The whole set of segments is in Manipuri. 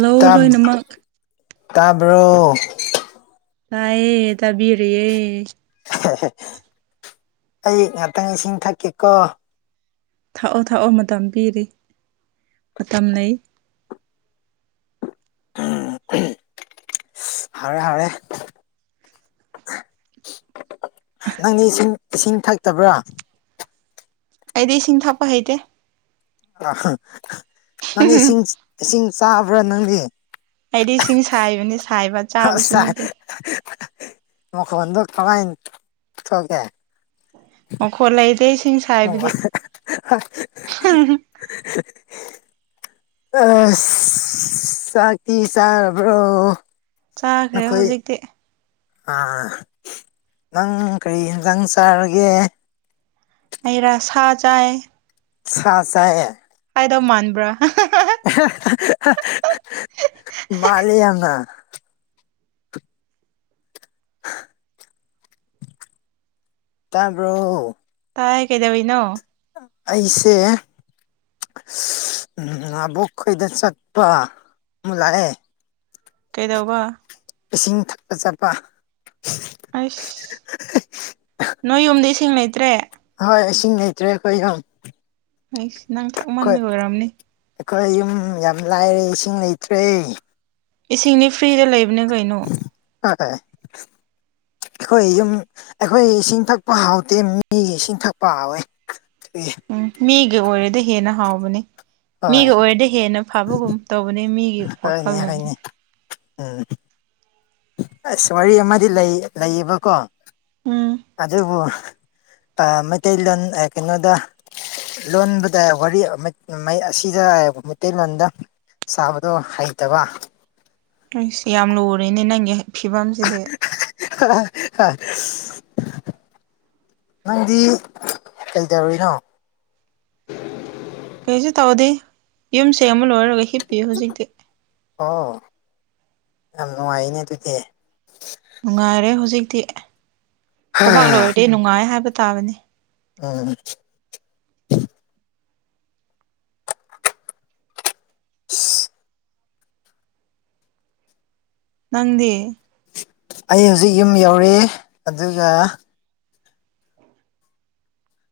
ꯂꯧ ꯇꯥ ꯂꯣꯏꯅꯃꯛ ꯇꯥꯕ꯭ꯔꯣ ꯇꯥꯏꯌꯦ ꯇꯥꯕꯤꯔꯤꯌꯦ ꯑꯩ ꯉꯥꯛꯇꯪ ꯏꯁꯤꯡ ꯊꯛꯀꯦꯀꯣ ꯊꯥꯛꯑꯣ ꯊꯥꯛꯑꯣ ꯃꯇꯝ ꯄꯤꯔꯤ ꯃꯇꯝ ꯂꯩ ꯑꯝ ꯍꯤꯝ ꯍꯥꯎꯔꯦ ꯍꯥꯎꯔꯦ ꯅꯪꯗꯤ ꯏꯁꯤꯡ ꯏꯁꯤꯡ ꯊꯛꯇꯕ꯭ꯔꯥ ꯑꯩꯗꯤ ꯏꯁꯤꯡ ꯊꯛꯄ ꯍꯩꯇꯦ ꯑꯥꯍ ꯅꯪꯗꯤ ꯏꯁꯤꯡ ꯏꯁꯤꯡ ꯆꯥꯕ꯭ꯔꯥ ꯅꯪꯗꯤ ꯑꯩꯗꯤ ꯏꯁꯤꯡ ꯁꯥꯏꯕꯅꯦ ꯁꯥꯏꯕ ꯆꯥꯕꯁꯨ ꯑꯁ ꯅꯠꯇꯦ ꯃꯈꯣꯟꯗꯣ ꯀꯃꯥꯏꯟ ꯊꯣꯛꯒꯦ ꯃꯈꯣꯠ ꯂꯩꯗꯦꯁꯤꯡ ꯁꯥꯏꯕꯗꯤ [inaudible] ꯑꯁ ꯆꯥꯛꯇꯤ ꯆꯥꯔꯕ꯭ꯔꯣ ꯆꯥꯈ꯭ꯔꯦ ꯅꯈꯣꯏ ꯍꯧꯖꯤꯛꯇꯤ ꯑꯥ ꯅꯪ ꯀꯔꯤ ꯏꯟꯁꯥꯡ ꯆꯥꯔꯒꯦ ꯑꯩꯩꯔ ꯁꯥ ꯆꯥꯏ ꯁꯥ ꯆꯥꯏꯌꯦ ꯍꯥꯏꯗꯧ ꯃꯥꯥꯟꯕ꯭ꯔꯥ ꯃꯥꯜꯂꯤ ꯌꯥꯝꯅ ꯇꯥꯕ꯭ꯔꯣ ꯇꯥꯏ ꯀꯩꯗꯧꯔꯤꯅꯣ ꯑꯩꯁꯦ ꯎꯝ ꯑꯕꯣꯛ ꯈꯣꯏꯗ ꯆꯠꯄ ꯂꯑꯦ ꯀꯩꯗꯧꯕ ꯏꯁꯤꯡ ꯊꯛꯄ ꯆꯠꯄ ꯑꯩꯁ ꯅꯣꯏ ꯌꯨꯝꯗ ꯏꯁꯤꯡ ꯂꯩꯇ꯭ꯔꯦ ꯍꯣꯏ ꯏꯁꯤꯡ ꯂꯩꯇ꯭ꯔꯦ ꯑꯩꯈꯣꯏ ꯌꯥꯝ ꯏꯁ ꯅꯪ ꯊꯛ ꯃꯟꯕꯩ ꯑꯣꯏꯔꯝꯅꯤ ꯑꯩꯈꯣꯏ ꯌꯨꯝ ꯌꯥꯝ ꯂꯥꯏꯔꯦ ꯏꯁꯤꯡ ꯂꯩꯇ꯭ꯔꯦ ꯏꯁꯤꯡꯗꯤ ꯐ꯭ꯔꯤꯗ ꯂꯩꯕꯅꯤ ꯀꯩꯅꯣ ꯈꯣꯏ ꯌꯨꯝ ꯑꯩꯈꯣꯏ ꯏꯁꯤꯡ ꯊꯛꯄ ꯍꯥꯎꯇꯦ ꯃꯤꯒꯤ ꯏꯁꯤꯡ ꯊꯛꯄ ꯍꯥꯎꯋꯦ ꯎꯝ ꯃꯤꯒ ꯑꯣꯏꯔꯦꯗ ꯍꯦꯟꯅ ꯍꯥꯎꯕꯅꯦ ꯍꯣꯏ ꯃꯤꯒ ꯑꯣꯏꯔꯗꯤ ꯍꯦꯟꯅ ꯐꯕꯒꯨꯝ ꯇꯧꯕꯅꯦ ꯃꯤꯒꯤ ꯍꯣꯏꯅꯦ ꯋꯥꯈꯜꯂꯣꯟ ꯍꯣꯏꯅꯦ ꯎꯝ ꯑꯁ ꯋꯥꯔꯤ ꯑꯃꯗꯤ ꯂꯩ ꯂꯩꯌꯦꯕꯀꯣ ꯎꯝ ꯑꯗꯨꯕꯨ ꯃꯩꯇꯩꯂꯣꯟ ꯀꯩꯅꯣꯗ ꯂꯣꯟꯕꯗ ꯋꯥꯔꯤ ꯑꯁꯤꯗꯕ ꯃꯩꯇꯩꯂꯣꯟꯗ ꯁꯥꯕꯗꯣ ꯍꯩꯇꯕ ꯑꯩꯁ ꯌꯥꯝ ꯂꯨꯔꯦꯅꯦ ꯅꯪꯒꯤ ꯐꯤꯕꯝꯁꯤꯗꯤ ꯍꯥ ꯍꯥ ꯍꯥ ꯅꯪꯗꯤ ꯀꯩꯗꯧꯔꯤꯅꯣ ꯀꯩꯁꯨ ꯇꯧꯗꯦ ꯌꯨꯝꯁꯦ ꯑꯃ ꯂꯣꯏꯔꯒ ꯍꯤꯞꯄꯤꯌꯨ ꯍꯧꯖꯤꯛꯇꯤ ꯑꯣ ꯌꯥꯝ ꯅꯨꯡꯉꯥꯏꯅꯦ ꯑꯗꯨꯗꯤ ꯅꯨꯡꯉꯥꯏꯔꯦ ꯍꯧꯖꯤꯛꯇꯤ ꯊꯕꯛ ꯂꯣꯏꯔꯗꯤ ꯅꯨꯡꯉꯥꯏ ꯍꯥꯏꯕ ꯇꯥꯕꯅꯤ ꯑꯣ ꯏꯁ ꯅꯪꯗꯤ ꯑꯩ ꯍꯧꯖꯤꯛ ꯌꯨꯝ ꯌꯧꯔꯦ ꯑꯗꯨꯒ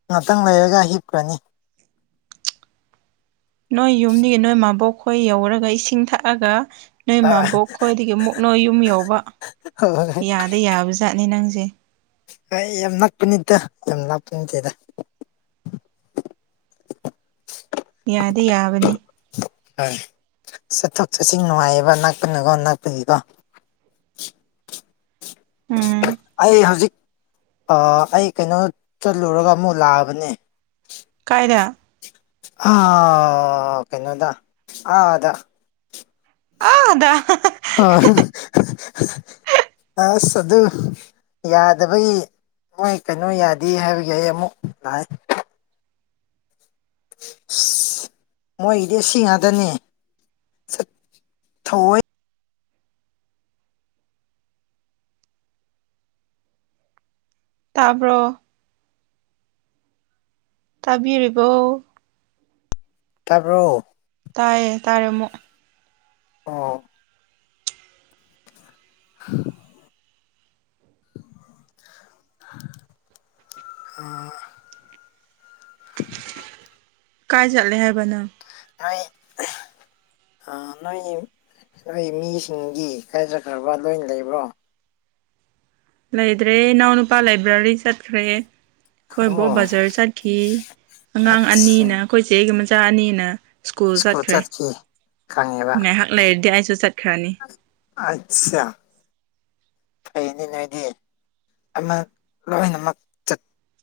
ꯉꯥꯛꯇꯪ ꯂꯩꯔꯒ ꯍꯤꯞꯈ꯭ꯔꯅꯤ ꯅꯣꯏ ꯌꯨꯝꯗꯒꯤ ꯅꯣꯏ ꯃꯥꯕꯣꯛꯈꯣꯏ ꯌꯧꯔꯒ ꯏꯁꯤꯡ ꯊꯛꯑꯒ ꯅꯣꯏ ꯑ ꯃꯕꯣꯛ ꯈ꯭ꯣꯏꯗꯒꯤ ꯃꯨꯛꯅꯣꯏ ꯌꯨꯝ ꯌꯧꯕ ꯍꯣꯏ ꯌꯥꯗ ꯌꯥꯕꯖꯥꯠꯅꯤ ꯅꯪꯁꯦ ꯍ ꯌꯥꯝ ꯅꯛꯄꯅꯤꯗ ꯌꯥꯝ ꯂꯥꯞꯄ ꯅꯠꯇꯦꯗ ꯌꯥꯗꯤ ꯌꯥꯕꯅꯤ ꯍꯣꯏ ꯆꯠꯊꯣꯛ ꯆꯠꯁꯤꯟ ꯅꯨꯡꯉꯥꯏꯌꯦꯕ ꯅꯛꯄꯅꯀꯣ ꯅꯛꯄꯒꯤꯀꯣ ꯎꯝ ꯑꯩ ꯍꯧꯖꯤꯛ ꯑ ꯑꯩ ꯀꯩꯅꯣ ꯆꯠꯂꯨꯔꯒ ꯑꯃꯨꯛ ꯂꯥꯛꯑꯕꯅꯦ ꯀꯥꯏꯗ ꯑ ꯀꯩꯅꯣꯗ ꯑ ꯑꯗ ꯑꯗ ꯑ ꯑꯁ ꯑꯗꯨ ꯌꯥꯗꯕꯩ ꯃꯣꯏ ꯀꯩꯅꯣ ꯌꯥꯗꯦ ꯍꯥꯏꯕꯒꯤ ꯑꯩ ꯑꯃꯨꯛ ꯂꯥꯛꯑꯦ ꯃꯣꯏꯒꯤꯗꯤ ꯁꯤ ꯉꯥꯗꯅꯤ ꯊꯋꯣꯏ ꯇꯥꯕ꯭ꯔꯣ ꯇꯥꯕꯤꯔꯤꯕꯣ ꯇꯥꯕ꯭ꯔꯣ ꯇꯥꯏꯌꯦ ꯇꯥꯔꯦ ꯑꯃꯨꯛ ꯑꯣ [inaudible] ꯑ ꯀꯥꯏ ꯆꯠꯂꯦ ꯍꯥꯏꯕ ꯅꯪ ꯅꯥꯏ ꯑ ꯅꯣꯏ ꯅꯣꯏ ꯃꯤꯁꯤꯡꯗꯤ ꯀꯥꯏ ꯆꯠꯈ꯭ꯔꯕ ꯂꯣꯏꯅ ꯂꯩꯕ꯭ꯔꯣ ꯂꯩꯗ꯭ꯔꯦ ꯏꯅꯥꯎ ꯅꯨꯄꯥ ꯂꯥꯏꯕ꯭ꯔꯦꯔꯤ ꯆꯠꯈ꯭ꯔꯦ ꯑꯩꯈꯣꯏ ꯕꯣꯛ ꯑꯣ ꯕꯖꯥꯔ ꯆꯠꯈꯤ ꯑꯉꯥꯡ ꯑꯠꯁꯥ ꯑꯅꯤꯅ ꯑꯩꯈꯣꯏ ꯏꯆꯦ ꯑꯩꯒꯤ ꯃꯆꯥ ꯑꯅꯤꯅ ꯁ꯭ꯀꯨꯜ ꯆꯠꯈ꯭ꯔꯦ ꯈꯪꯉꯦꯕ ꯉꯥꯏꯍꯥꯛ ꯂꯩꯔꯗꯤ ꯑꯩꯁꯨ ꯆꯠꯈ꯭ꯔꯅꯤ ꯑꯠꯁꯥ ꯐꯩꯅꯦ ꯅꯣꯏꯗꯤ ꯑꯃ ꯂꯣꯏꯅꯃꯛ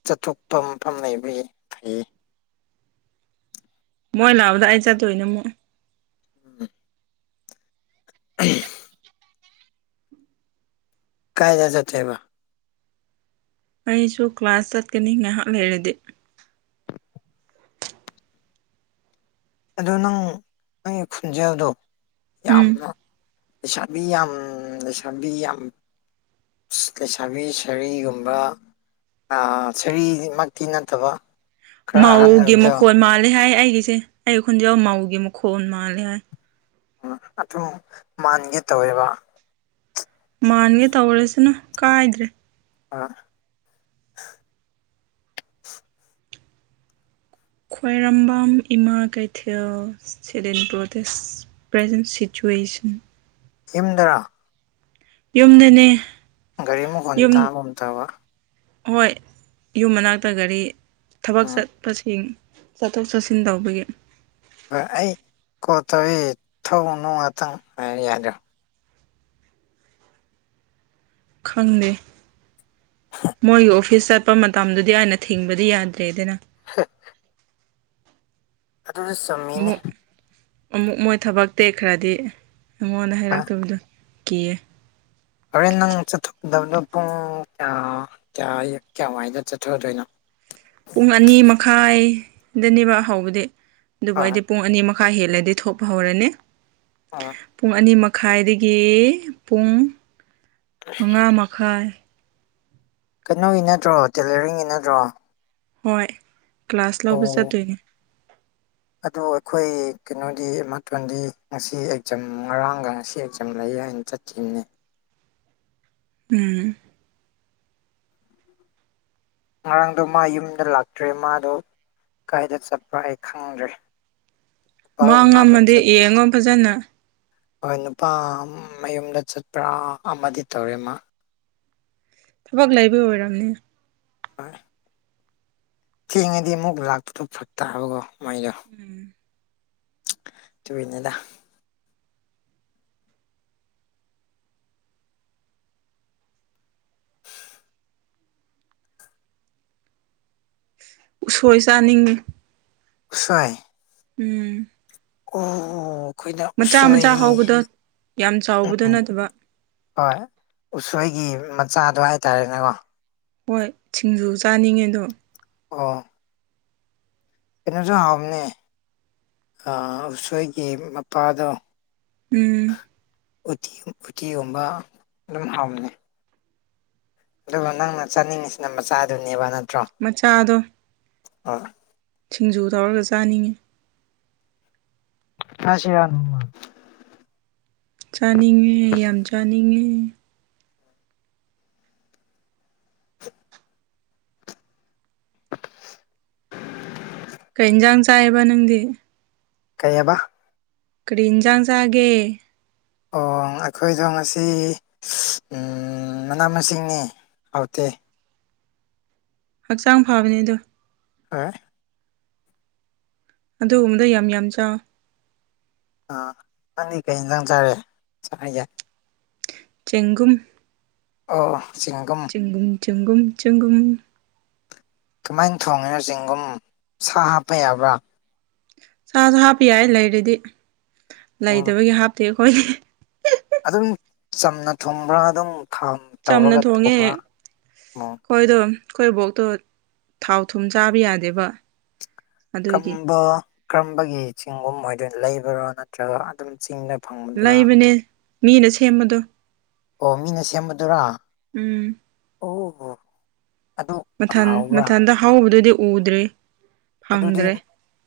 ꯆꯠꯊꯣꯛꯄ ꯃꯐꯝ ꯂꯩꯕꯒꯤ ꯐꯩ ꯃꯣꯏ ꯂꯥꯛꯑꯕꯗ ꯑꯩ ꯆꯠꯇꯣꯏꯅ ꯑꯃꯨꯛ [unintelligible] [unintelligible] ꯀꯥꯏꯗ ꯆꯠꯇꯣꯏꯕ ꯑꯩꯁꯨ ꯀ꯭ꯂꯥꯁ ꯆꯠꯀꯅꯤ ꯉꯥꯏꯍꯥꯛ ꯂꯩꯔꯗꯤ ꯑꯗꯨ ꯅꯪ ꯅꯪꯒꯤ ꯈꯣꯟꯖꯦꯜꯗꯣ ꯎꯝ ꯌꯥꯝꯅ ꯂꯩꯁꯥꯕꯤ ꯌꯥꯝ ꯂꯩꯁꯥꯕꯤ ꯌꯥꯝ ꯂꯩꯁꯥꯕꯤ ꯁꯔꯤꯒꯨꯝꯕ ꯑ ꯁꯔꯤꯗꯤꯃꯛꯇꯤ ꯅꯠꯇꯕ ꯈꯔ ꯑꯍꯟ ꯃꯧꯒꯤ ꯑꯣꯏꯕꯗꯣ ꯃꯈꯣꯟ ꯃꯥꯜꯂꯦ ꯍꯥꯏ ꯑꯩꯒꯤꯁꯦ ꯑꯩ ꯈꯣꯟꯖꯦꯜ ꯃꯧꯒꯤ ꯃꯈꯣꯟ ꯃꯥꯜꯂꯦ ꯍꯥꯏ ꯑꯗꯨ ꯃꯥꯟꯒꯦ ꯇꯧꯋꯦꯕ ꯃꯥꯟꯒꯦ ꯇꯧꯔꯁꯅꯨ ꯀꯥꯏꯗ꯭ꯔꯦ [unintelligible] ꯈ꯭ꯋꯥꯏꯔꯝꯕꯝ ꯏꯃꯥ ꯀꯩꯊꯦꯜ [unintelligible] ꯄ꯭ꯔꯖꯦꯟ ꯁꯤꯆꯨꯋꯦꯁꯟ ꯌꯨꯝꯗ꯭ꯔꯥ ꯌꯨꯝꯗꯅꯦ ꯒꯥꯔꯤ ꯃꯈꯣꯟ ꯌꯨꯝ ꯇꯥꯕꯒꯨꯝ ꯇꯧꯕ ꯍꯣꯏ ꯌꯨꯝ ꯃꯅꯥꯛꯇ ꯒꯥꯔꯤ ꯊꯕꯛ ꯎꯝ ꯆꯠꯄꯁꯤꯡ ꯆꯠꯊꯣꯛ ꯆꯠꯁꯤꯟ ꯇꯧꯕꯒꯤ ꯍꯣꯏ ꯑꯩ ꯀꯣꯜ ꯇꯧꯋꯏ ꯊꯧꯅꯅꯨꯡ ꯉꯥꯛꯇꯪ ꯍꯥꯏ ꯌꯥꯗꯣ ꯈꯪꯗꯦ ꯃꯣꯏ ꯑꯣꯐ ꯑꯣꯐꯤꯁ ꯆꯠꯄ ꯃꯇꯝꯗꯨꯗꯤ ꯑꯩꯅ ꯊꯤꯡꯕꯗꯤ ꯌꯥꯗ꯭ꯔꯦꯗꯅ [unintelligible] [unintelligible] ꯑꯃꯨꯛ ꯑꯃꯨꯛ ꯃꯣꯏ ꯊꯕꯛ ꯇꯦꯈ꯭ꯔꯗꯤ ꯑꯩꯉꯣꯟꯗ ꯑ ꯍꯥꯏꯔꯛꯇꯕꯗ ꯀꯦ ꯍꯣꯔꯦꯟ ꯅꯪ ꯆꯠꯊꯣꯛꯀꯗꯕꯅꯣ ꯄꯨꯡ ꯀꯌꯥ ꯀꯌꯥ ꯀꯌꯥꯋꯥꯏꯗ ꯆꯠꯊꯗꯣꯏꯅꯣ ꯄꯨꯡ ꯑꯅꯤ ꯃꯈꯥꯏꯗꯅꯦꯕ ꯍꯧꯕꯗꯤ ꯑꯗꯨꯕꯨ ꯍꯣꯏ ꯑꯩꯗꯤ ꯄꯨꯡ ꯑꯅꯤꯃ ꯃꯈꯥ ꯍꯦꯜꯂꯗꯤ ꯊꯣꯛꯄ ꯍꯧꯔꯅꯦ [unintelligible] ꯄꯨꯡ ꯑꯅꯤ ꯃꯈꯥꯏꯗꯒꯤ ꯄꯨꯡ ꯃꯉꯥ ꯃꯈꯥꯏ ꯀꯩꯅꯣꯒꯤ ꯅꯠꯇ꯭ꯔꯣ ꯇꯦꯂꯔꯤꯡꯒꯤ ꯅꯠꯇ꯭ꯔꯣ ꯍꯣꯏ ꯀ꯭ꯂꯥꯁ ꯑꯣ ꯂꯧꯕ ꯆꯠꯇꯣꯏꯅꯦ ꯑꯗꯨ ꯑꯩꯈꯣꯏ ꯀꯩꯅꯣꯒꯤ ꯃꯥꯊꯣꯟꯗꯤ ꯉꯁꯤ ꯑꯦꯛꯖꯥꯝ ꯉꯔꯥꯡꯒ ꯉꯁꯤ ꯑꯦꯛꯖꯥꯝ ꯂꯩ ꯍꯥꯏꯅ ꯆꯠ [unintelligible] ꯎꯝ ꯉꯔꯥꯡꯗꯣ ꯃꯥ ꯌꯨꯝꯗ ꯂꯥꯛꯇ꯭ꯔꯦ ꯃꯥꯗꯣ ꯀꯥꯏꯗ ꯆꯠꯄ꯭ꯔꯥ ꯑꯩ ꯈꯪꯗ꯭ꯔꯦ ꯄꯥꯎ ꯃꯥꯡ ꯎꯅꯕ ꯑꯃꯗꯤ ꯆꯠ ꯌꯦꯡꯉꯣ ꯐꯖꯅ ꯍꯣꯏ ꯅꯨꯄꯥ ꯃꯌꯨꯝꯗ ꯆꯠꯄ꯭ꯔꯥ ꯑꯃꯗꯤ ꯇꯧꯔꯦ ꯃꯥꯥ ꯊꯕꯛ ꯂꯩꯕ ꯑꯣꯏꯔꯝꯅꯤ [unintelligible] ꯊꯦꯡꯉꯗꯤ ꯑꯃꯨꯛ ꯂꯥꯛꯄꯗꯨ ꯐꯔꯛꯇꯥꯕꯀꯣ ꯃꯥꯏꯗꯣ ꯎꯝ ꯑꯗꯨꯒꯤꯅꯤꯗ ꯎꯁꯣꯏ ꯆꯥꯅꯤꯡꯉꯤ ꯁꯣꯏ ꯎꯝ ꯑꯣ ꯃꯆꯥ ꯃꯆꯥ ꯎꯁꯣꯏ ꯍꯧꯕꯗꯣ ꯌꯥꯝ ꯆꯥꯎꯕꯗꯨ ꯎꯝ ꯅꯠꯇꯕ ꯍꯣꯏ ꯎꯁꯣꯏꯒꯤ ꯃꯆꯥꯗꯣ ꯍꯥꯏꯇꯥꯔꯦꯅꯦꯀꯣ ꯍꯣꯏ ꯁꯤꯡꯖꯨ ꯆꯥꯅꯤꯡꯉꯦ ꯑꯗꯣ ꯑꯣ ꯀꯩꯅꯣꯁꯨ ꯍꯥꯎꯕꯅꯦ ꯑꯥ ꯎꯁꯣꯏꯒꯤ ꯃꯄꯥꯗꯣ ꯎꯝ ꯎꯇꯤ ꯎꯇꯤꯒꯨꯝꯕ ꯑꯗꯨꯝ ꯍꯥꯎꯕꯅꯤ ꯑꯗꯨꯒ ꯅꯪꯅ ꯆꯥꯅꯤꯡꯉꯤꯁꯤꯅ ꯃꯆꯥꯗꯨꯅꯦꯕ ꯅꯠꯇ꯭ꯔꯣ ꯃꯆꯥꯗꯣ ꯍꯣꯏ ꯁꯤꯡꯖꯨ ꯇꯧꯔꯒ ꯆꯥꯅꯤꯡꯉꯤ ꯆꯥꯁꯤꯔ ꯅꯣꯡꯃꯥ ꯆꯥꯅꯤꯡꯉꯦ ꯌꯥꯝ ꯆꯥꯅꯤꯡꯉꯦ [unintelligible] ꯀꯩ ꯏꯟꯖꯥꯡ ꯆꯥꯏꯌꯦꯕ ꯅꯪꯗꯤ ꯀꯩꯑꯕ ꯀ꯭ꯔꯤ ꯏꯟꯖꯥꯡ ꯆꯥꯒꯦ ꯑꯣ ꯑꯩꯈꯣꯏꯗꯣ ꯉꯁꯤ ꯎꯝ ꯃꯅꯥ ꯃꯁꯤꯡꯅꯦ ꯍꯥꯎꯇꯦ ꯍꯛꯆꯥꯡ ꯐꯕꯅꯦ ꯑꯗꯣ ꯍꯥ ꯑꯗꯨꯒꯨꯝꯕꯗꯨ ꯌꯥꯝ ꯌꯥꯝ ꯆꯥꯎ ꯑꯥ ꯅꯪꯗꯤ ꯀꯩ ꯏꯟꯖꯥꯡ ꯆꯥꯔꯦ [unintelligible] ꯆꯦꯡꯒꯨꯝ ꯑꯣ ꯆꯤꯡꯒꯝ ꯆꯦꯡꯒꯨꯝ ꯆꯦꯡꯒꯨꯝ ꯆꯦꯡꯒꯨꯝ ꯀꯃꯥꯏꯅ ꯊꯣꯡꯉꯤꯅꯣ ꯆꯤꯡꯒꯨꯝ ꯁꯥ ꯍꯥꯞꯄ ꯌꯥꯕ꯭ꯔꯥ ꯁꯥꯁꯨ ꯍꯥꯞꯄ ꯌꯥꯏ ꯂꯩꯔꯗꯤ ꯎꯝ ꯂꯩꯇꯕꯒꯤ ꯍꯥꯞꯇꯦ ꯑꯩꯈꯣꯏꯒꯤ ꯑꯗꯨꯝ ꯆꯝꯅ ꯊꯨꯝꯕ꯭ꯔꯥ ꯑꯗꯨꯝ ꯈꯥꯡ ꯇꯧꯔꯒ ꯊꯨꯝꯕ꯭ꯔꯥ ꯎꯝ ꯍꯣꯏꯗꯣ ꯑꯩꯈꯣꯏ ꯕꯣꯛꯇꯣ ꯊꯥꯎ ꯊꯨꯝ ꯆꯥꯕ ꯌꯥꯗꯦꯕ ꯑꯗꯨꯒꯤ ꯀꯝꯕ ꯀꯔꯝꯕꯒꯤ ꯆꯤꯡꯒꯨꯝ ꯑꯣꯏꯗꯣꯏꯅꯣ ꯂꯩꯕꯔꯣ ꯅꯠꯇ꯭ꯔꯒ ꯑꯗꯨꯝ ꯆꯤꯡꯗ ꯐꯪꯕꯗꯨꯔꯥ ꯂꯩꯕꯅꯦ ꯃꯤꯅ ꯁꯦꯝꯕꯗꯣ ꯑꯣ ꯃꯤꯅ ꯁꯦꯝꯕꯗꯨꯔꯥ ꯎꯝ ꯑꯣꯍꯣ ꯃꯊꯟ ꯃꯊꯟꯗ ꯍꯧꯕꯗꯨꯗꯤ ꯎꯗ꯭ꯔꯦ ꯑꯗꯨꯗꯤ ꯐꯪꯗ꯭ꯔꯦ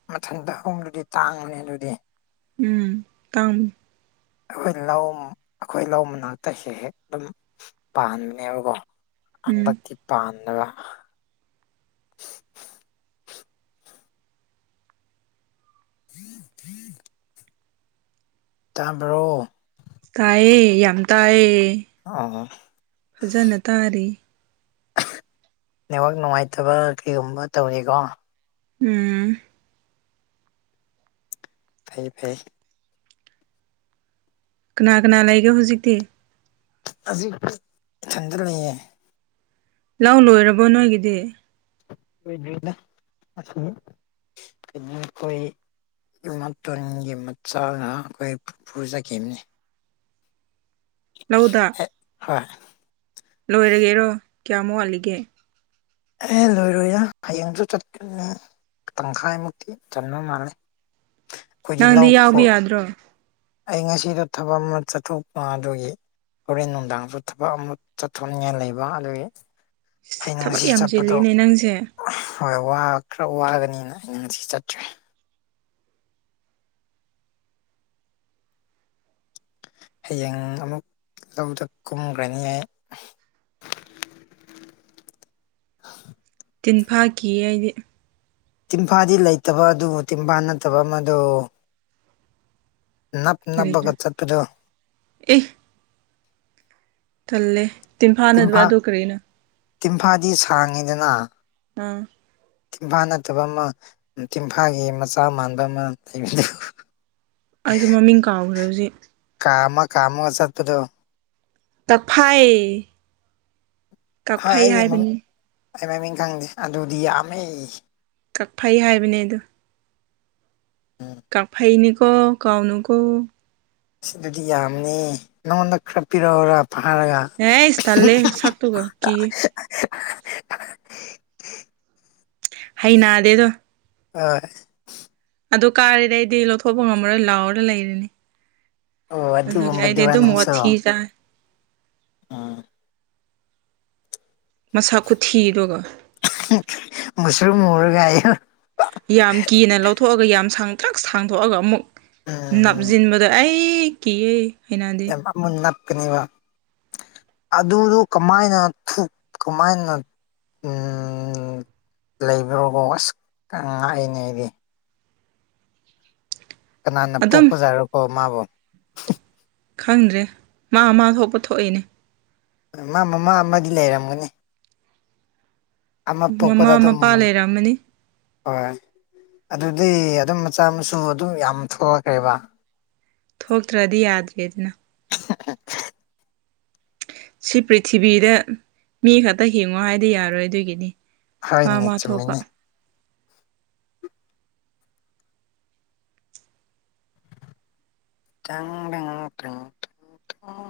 ꯃꯊꯟꯗ ꯍꯧꯕꯗꯨꯗꯤ ꯇꯥꯡꯕꯅꯤ ꯑꯗꯨꯗꯤ ꯎꯝ ꯇꯥꯝ ꯑꯩꯈꯣꯏ ꯂꯧ ꯑꯩꯈꯣꯏ ꯂꯧ ꯃꯅꯥꯛꯇ ꯍꯦꯛ ꯍꯦꯛ ꯑꯗꯨꯝ ꯄꯥꯟꯕꯅꯦꯕꯀꯣ ꯎꯝ ꯍꯟꯗꯛꯀꯤ ꯄꯥꯟꯗꯕ [inaudible] ꯇꯥꯕ꯭ꯔꯣ ꯇꯥꯏꯌꯦ ꯌꯥꯝ ꯇꯥꯏꯌꯦ ꯑꯥ ꯐꯖꯟꯅ ꯇꯥꯔꯤ ꯅꯦꯠꯋꯥꯛ ꯅꯨꯡꯉꯥꯏꯇꯕ ꯀꯩꯒꯨꯝꯕ ꯇꯧꯔꯤꯀꯣ ꯎꯝ ꯐꯩ ꯐꯩ ꯀꯅꯥ ꯀꯅꯥ ꯂꯩꯒꯦ ꯍꯧꯖꯤꯛꯇꯤ ꯍꯖꯤꯛꯇꯤ ꯏꯊꯟꯗ ꯂꯩꯌꯦ ꯂꯧ ꯂꯣꯏꯔꯕꯣ ꯅꯣꯏꯒꯤꯗꯤ꯫ ꯂꯣꯏꯗꯔ꯭ꯤꯗ ꯉꯁꯤ ꯀꯩꯅꯣ ꯑꯩꯈꯣꯏ [unintelligible] ꯏꯃꯥꯇꯣꯟꯒꯤ ꯃꯆꯥꯅ ꯑꯩꯈꯣꯏ ꯄꯨꯄꯨ ꯆꯠꯈꯤꯕꯅꯤ꯫ ꯂꯧꯗ ꯑꯦ ꯍꯣꯏ ꯂꯣꯏꯔꯒꯦꯔꯣ ꯀꯌꯥꯝ ꯋꯥꯠꯂꯤꯒꯦ ꯑꯦ ꯂꯣꯏꯔꯣꯏꯗ ꯍꯌꯦꯡꯁꯨ ꯆꯠꯀꯅꯤ ꯇꯪꯈꯥꯏꯃꯨꯛꯇꯤ ꯆꯟꯕ ꯃꯥꯜꯂꯦ ꯑꯩꯈꯣꯏꯗꯤ ꯅꯪꯗꯤ ꯂꯧ ꯈꯣ ꯌꯥꯎꯕ ꯌꯥꯗ꯭ꯔꯣ ꯑꯩ ꯉꯁꯤꯗꯣ ꯊꯕꯛ ꯑꯃ ꯆꯠꯊꯣꯛꯄ ꯑꯗꯨꯒꯤ ꯍꯣꯔꯦꯟ ꯅꯨꯡꯗꯥꯡꯁꯨ ꯊꯕꯛ ꯑꯃ ꯆꯠꯊꯣꯛꯅꯤꯡꯉꯥꯏ ꯂꯩꯕ ꯑꯗꯨꯒꯤ ꯏꯁ ꯑꯩꯅ ꯊꯕꯛ ꯉꯁꯤ ꯌꯥꯝ ꯆꯠꯄꯗꯣ ꯆꯤꯜꯂꯤꯅꯦ ꯅꯪꯁꯦ ꯍꯣꯏ ꯋꯥ ꯈꯔ ꯋꯥꯒꯅꯤꯅ ꯉꯁꯤ ꯆꯠꯇ꯭ꯔꯦ꯫ ꯍꯌꯦꯡ ꯑꯃꯨꯛ ꯂꯧꯗ ꯀꯨꯝꯒ꯭ꯔꯅꯤ ꯑꯩ꯫ ꯇꯤꯟꯐꯥ ꯀꯤꯌꯦ ꯑꯩꯗꯤ ꯇꯤꯟꯐꯥꯗꯤ ꯂꯩꯇꯕ ꯑꯗꯨꯕꯨ ꯇꯤꯟꯐꯥ ꯅꯠꯇꯕ ꯑꯃꯗꯣ ꯅꯞ ꯅꯞꯄꯒ ꯀꯔꯤꯔ ꯆꯠꯄꯗꯣ ꯑꯦ ꯇꯜꯂꯦ ꯇꯤꯟꯐꯥ ꯅꯠꯇꯕ ꯑꯗꯨ ꯀꯔꯤꯅꯣ ꯇꯤꯟꯐꯥꯗꯤ ꯁꯥꯡꯉꯤꯗꯅ ꯑꯥ ꯇꯤꯟꯐꯥ ꯅꯠꯇꯕ ꯑꯃ ꯇꯤꯟꯐꯥꯒꯤ ꯃꯆꯥ ꯃꯥꯟꯕ ꯑꯃ ꯂꯩꯕꯗꯣ ꯑꯩꯁꯨ ꯃꯃꯤꯡ ꯀꯥꯎꯈ꯭ꯔꯦ ꯍꯧꯖꯤꯛ ꯀꯥꯝꯃ ꯀꯥꯝꯃꯒ ꯆꯠꯄꯗꯣ ꯀꯥꯛꯐꯩ ꯍꯣꯏ ꯑꯩꯗꯤ ꯃꯃꯤꯡ ꯍꯥꯏꯕꯅꯤ ꯑꯩ ꯃꯃꯤꯡ ꯈꯪꯗꯦ ꯑꯗꯨꯗꯤ ꯌꯥꯝꯃꯦ꯫ ꯀꯥꯛꯐꯩ ꯍꯥꯏꯕꯅꯦ ꯑꯗꯨ ꯎꯝ ꯀꯥꯛꯐꯩꯅꯤꯀꯣ ꯀꯥꯎꯅꯨꯀꯣ ꯏꯁ ꯗꯨꯗꯤ ꯌꯥꯝꯕꯅꯤ ꯅꯉꯣꯟꯗ ꯈꯔ ꯄꯤꯔꯛꯎꯔꯣ ꯐꯥꯔꯒ ꯍꯩꯁ ꯇꯜꯂꯦ ꯁꯛꯇꯨꯒ ꯀꯤ [unintelligible] ꯍꯩꯅꯗꯦ ꯑꯗꯣ ꯍꯣꯏ꯫ ꯑꯗꯨ ꯀꯥꯔꯗꯤ ꯑꯩꯗꯤ ꯂꯧꯊꯣꯛꯄ ꯉꯝꯃꯔꯣꯏ ꯂꯥꯎꯔ ꯂꯩꯔꯅꯤ꯫ ꯑꯣ ꯑꯗꯨꯒꯤ ꯑꯩꯗꯤ ꯑꯗꯨꯒꯨꯝꯕꯗꯨꯔꯥ ꯑꯗꯨꯝ ꯅꯪꯁꯨ ꯋꯥꯊꯤ ꯆꯥꯏ꯫ ꯎꯝ ꯃꯁꯛ ꯈꯨꯊꯤꯗꯨꯒ ꯃꯨꯁꯨꯨꯛ ꯃꯨꯔꯒ ꯍꯥꯏꯌꯣ ꯌꯥꯝ ꯀꯤꯅ ꯂꯧꯊꯣꯛꯑꯒ ꯌꯥꯝ ꯁꯥꯡꯇꯔꯤꯛ ꯁꯥꯡꯇꯣꯛꯑꯒ ꯑꯃꯨꯛ ꯎꯝ ꯅꯞꯖꯤꯟꯕꯗ ꯑꯩ ꯀꯤꯌꯦ꯫ ꯍꯩꯅꯗꯦ ꯌꯥꯝ [unintelligible] ꯅꯞꯀꯅꯤꯕ꯫ ꯑꯗꯨꯗꯨ ꯀꯃꯥꯏꯅ ꯊꯨꯛ ꯀꯃꯥꯏꯅ ꯂꯩꯕꯔꯀꯣ [unintelligible] ꯑꯁ ꯉꯛꯏꯅꯦ ꯑꯩꯗꯤ ꯀꯅꯥꯅ ꯑꯗꯨꯝ ꯄꯣꯛꯄ ꯖꯥꯔꯣꯀꯣ ꯃꯥꯕꯣ꯫ ꯈꯪꯗ꯭ꯔꯦ ꯃꯥ ꯃꯥ ꯊꯣꯛꯄ ꯊꯣꯛꯏꯅꯦ ꯃꯥ ꯃꯃꯥ ꯑꯃꯗꯤ ꯂꯩꯔꯝꯒꯅꯤ꯫ ꯑꯃ ꯄꯣꯛꯄꯗ ꯃꯃꯥ ꯑꯗꯨꯝ ꯃꯄꯥ ꯂꯩꯔꯝꯃꯅꯤ ꯍꯣꯏ ꯑꯗꯨꯗꯤ ꯑꯗꯨꯝ ꯃꯆꯥ ꯃꯁꯨ ꯑꯗꯨꯝ ꯌꯥꯝ ꯊꯣꯛꯂꯛꯈ꯭ꯔꯦꯕ ꯊꯣꯛꯇ꯭ꯔꯗꯤ ꯌꯥꯗ꯭ꯔꯦ ꯗꯨꯅ꯫ ꯑꯍꯥꯍꯥ ꯁꯤ ꯄ꯭ꯔꯤꯊꯤꯕꯤꯗ ꯃꯤ ꯈꯛꯇ ꯍꯤꯡꯉꯣ ꯍꯥꯏꯗꯤ ꯌꯥꯔꯣꯏ ꯑꯗꯨꯒꯤꯅꯤ ꯃꯥ ꯍꯥꯏꯅꯦ ꯃꯥ ꯊꯣꯛꯄ ꯆꯨꯝꯃꯤꯅꯦ ꯇꯦꯡ [unintelligible]